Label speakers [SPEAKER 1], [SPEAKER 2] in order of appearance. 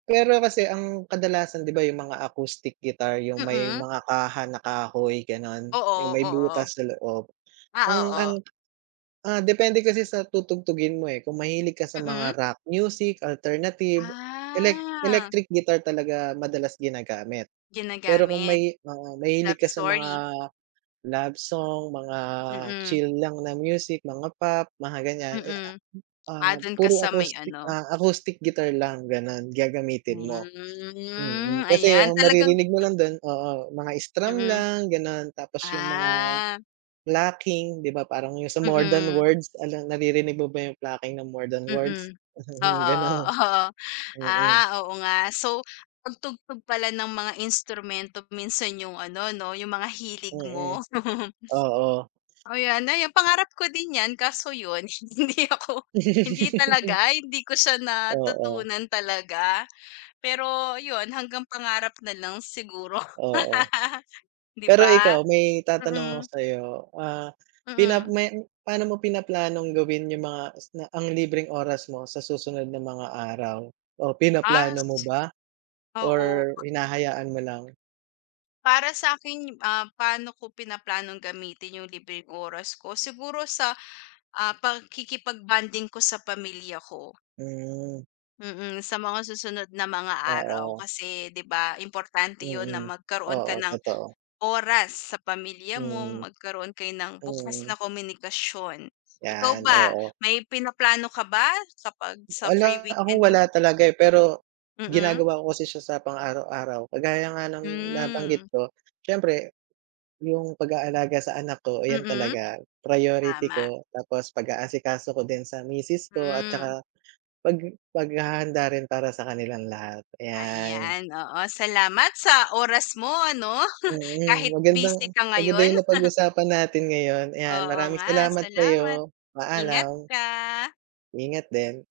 [SPEAKER 1] Pero kasi ang kadalasan, di ba yung mga acoustic guitar, yung may
[SPEAKER 2] Mm.
[SPEAKER 1] mga kaha na kahoy ganun.
[SPEAKER 2] Oo
[SPEAKER 1] Yung may
[SPEAKER 2] oo.
[SPEAKER 1] butas na loob
[SPEAKER 2] Ah
[SPEAKER 1] ang, ang,
[SPEAKER 2] oo.
[SPEAKER 1] ah, depende kasi sa tutugtugin mo, eh, kung mahilig ka sa
[SPEAKER 2] Mm.
[SPEAKER 1] mga rock music, alternative, elec
[SPEAKER 2] Ah.
[SPEAKER 1] electric guitar talaga madalas ginagamit. Pero kung
[SPEAKER 2] Ginagamit?
[SPEAKER 1] may oo mga mahilig
[SPEAKER 2] Love
[SPEAKER 1] ka sa mga
[SPEAKER 2] story.
[SPEAKER 1] love song, mga
[SPEAKER 2] Mm.
[SPEAKER 1] chill lang na music mga pop, mga ganyan. Eh, ah,
[SPEAKER 2] Mm. Ah,
[SPEAKER 1] ah,
[SPEAKER 2] dun ka
[SPEAKER 1] puro
[SPEAKER 2] sa may
[SPEAKER 1] acoustic
[SPEAKER 2] ano?
[SPEAKER 1] ah acoustic guitar lang ganon gagamitin mo.
[SPEAKER 2] Hmm,
[SPEAKER 1] Mm. kasi
[SPEAKER 2] ayan
[SPEAKER 1] ang
[SPEAKER 2] talagang
[SPEAKER 1] maririnig mo lang dun, oo mga strum
[SPEAKER 2] Mm.
[SPEAKER 1] lang ganon tapos yung mga,
[SPEAKER 2] Ah.
[SPEAKER 1] plucking di ba parang yung sa more than
[SPEAKER 2] Mm.
[SPEAKER 1] words alam naririnig mo ba yung plucking ng more than words?
[SPEAKER 2] Mm. Oo,
[SPEAKER 1] Ganun,
[SPEAKER 2] oo, oo.
[SPEAKER 1] mm.
[SPEAKER 2] Ah, oo nga so pagtugtog pala ng mga instrumento minsan yung ano no yung mga hilig
[SPEAKER 1] Mm,
[SPEAKER 2] mo?
[SPEAKER 1] oo.
[SPEAKER 2] O, 'yan ayun pangarap ko din yan kaso yun, hindi ako, hindi talaga hindi ko siya
[SPEAKER 1] Oo.
[SPEAKER 2] natutunan talaga. Pero yun, hanggang pangarap na lang siguro.
[SPEAKER 1] Oo.
[SPEAKER 2] Di
[SPEAKER 1] Pero
[SPEAKER 2] ba?
[SPEAKER 1] ikaw may tatanong ako
[SPEAKER 2] Mm.
[SPEAKER 1] sayo. Ah, pina
[SPEAKER 2] Mm.
[SPEAKER 1] may pa'no mo pinaplanong gawin yung mga isna ang libreng oras mo sa susunod na mga araw? O
[SPEAKER 2] Ah,
[SPEAKER 1] pinaplano mo
[SPEAKER 2] sisi
[SPEAKER 1] ba?
[SPEAKER 2] oo.
[SPEAKER 1] Or hinahayaan mo lang?
[SPEAKER 2] Para sakin ah paano ko pinaplanong gamitin yung libreng oras ko? Siguro sa, ah, pagkikipag-bonding ko sa pamilya ko.
[SPEAKER 1] Hmm.
[SPEAKER 2] Mm, sa mga susunod na mga araw.
[SPEAKER 1] Oo.
[SPEAKER 2] Kasi di ba importante yun na
[SPEAKER 1] Mm,
[SPEAKER 2] magkaroon ka
[SPEAKER 1] oo
[SPEAKER 2] ng
[SPEAKER 1] totoo.
[SPEAKER 2] oras sa pamilya mo,
[SPEAKER 1] Mm.
[SPEAKER 2] magkaroon kayo ng bukas
[SPEAKER 1] Mm.
[SPEAKER 2] na komunikasyon. Ikaw
[SPEAKER 1] Yan,
[SPEAKER 2] ba?
[SPEAKER 1] oo.
[SPEAKER 2] May pinaplano ka ba? Kapag sa free
[SPEAKER 1] Wala ako
[SPEAKER 2] weekend
[SPEAKER 1] wala
[SPEAKER 2] niyo?
[SPEAKER 1] talaga, eh, pero,
[SPEAKER 2] Mm.
[SPEAKER 1] ginagawa ko kasi siya sa pang araw-araw. Kagaya nga ng
[SPEAKER 2] Hmm.
[SPEAKER 1] nabanggit ko, siyempre yung pag-aalaga sa anak ko ayan
[SPEAKER 2] Mm,
[SPEAKER 1] talaga priority
[SPEAKER 2] tama.
[SPEAKER 1] ko tapos pag-aasikaso ko din sa misis ko at
[SPEAKER 2] Hmm.
[SPEAKER 1] tsaka, pag paghahanda rin para sa kanilang lahat ayan.
[SPEAKER 2] Ayan, oo, salamat sa oras mo ano,
[SPEAKER 1] Mm,
[SPEAKER 2] kahit busy
[SPEAKER 1] magandang
[SPEAKER 2] ka
[SPEAKER 1] maganda
[SPEAKER 2] ngayon.
[SPEAKER 1] yung napag-usapan natin ngayon ayan
[SPEAKER 2] Oo
[SPEAKER 1] maraming
[SPEAKER 2] nga
[SPEAKER 1] salamat
[SPEAKER 2] salamat,
[SPEAKER 1] sayo,
[SPEAKER 2] ingat
[SPEAKER 1] paalam.
[SPEAKER 2] ka.
[SPEAKER 1] Ingat din.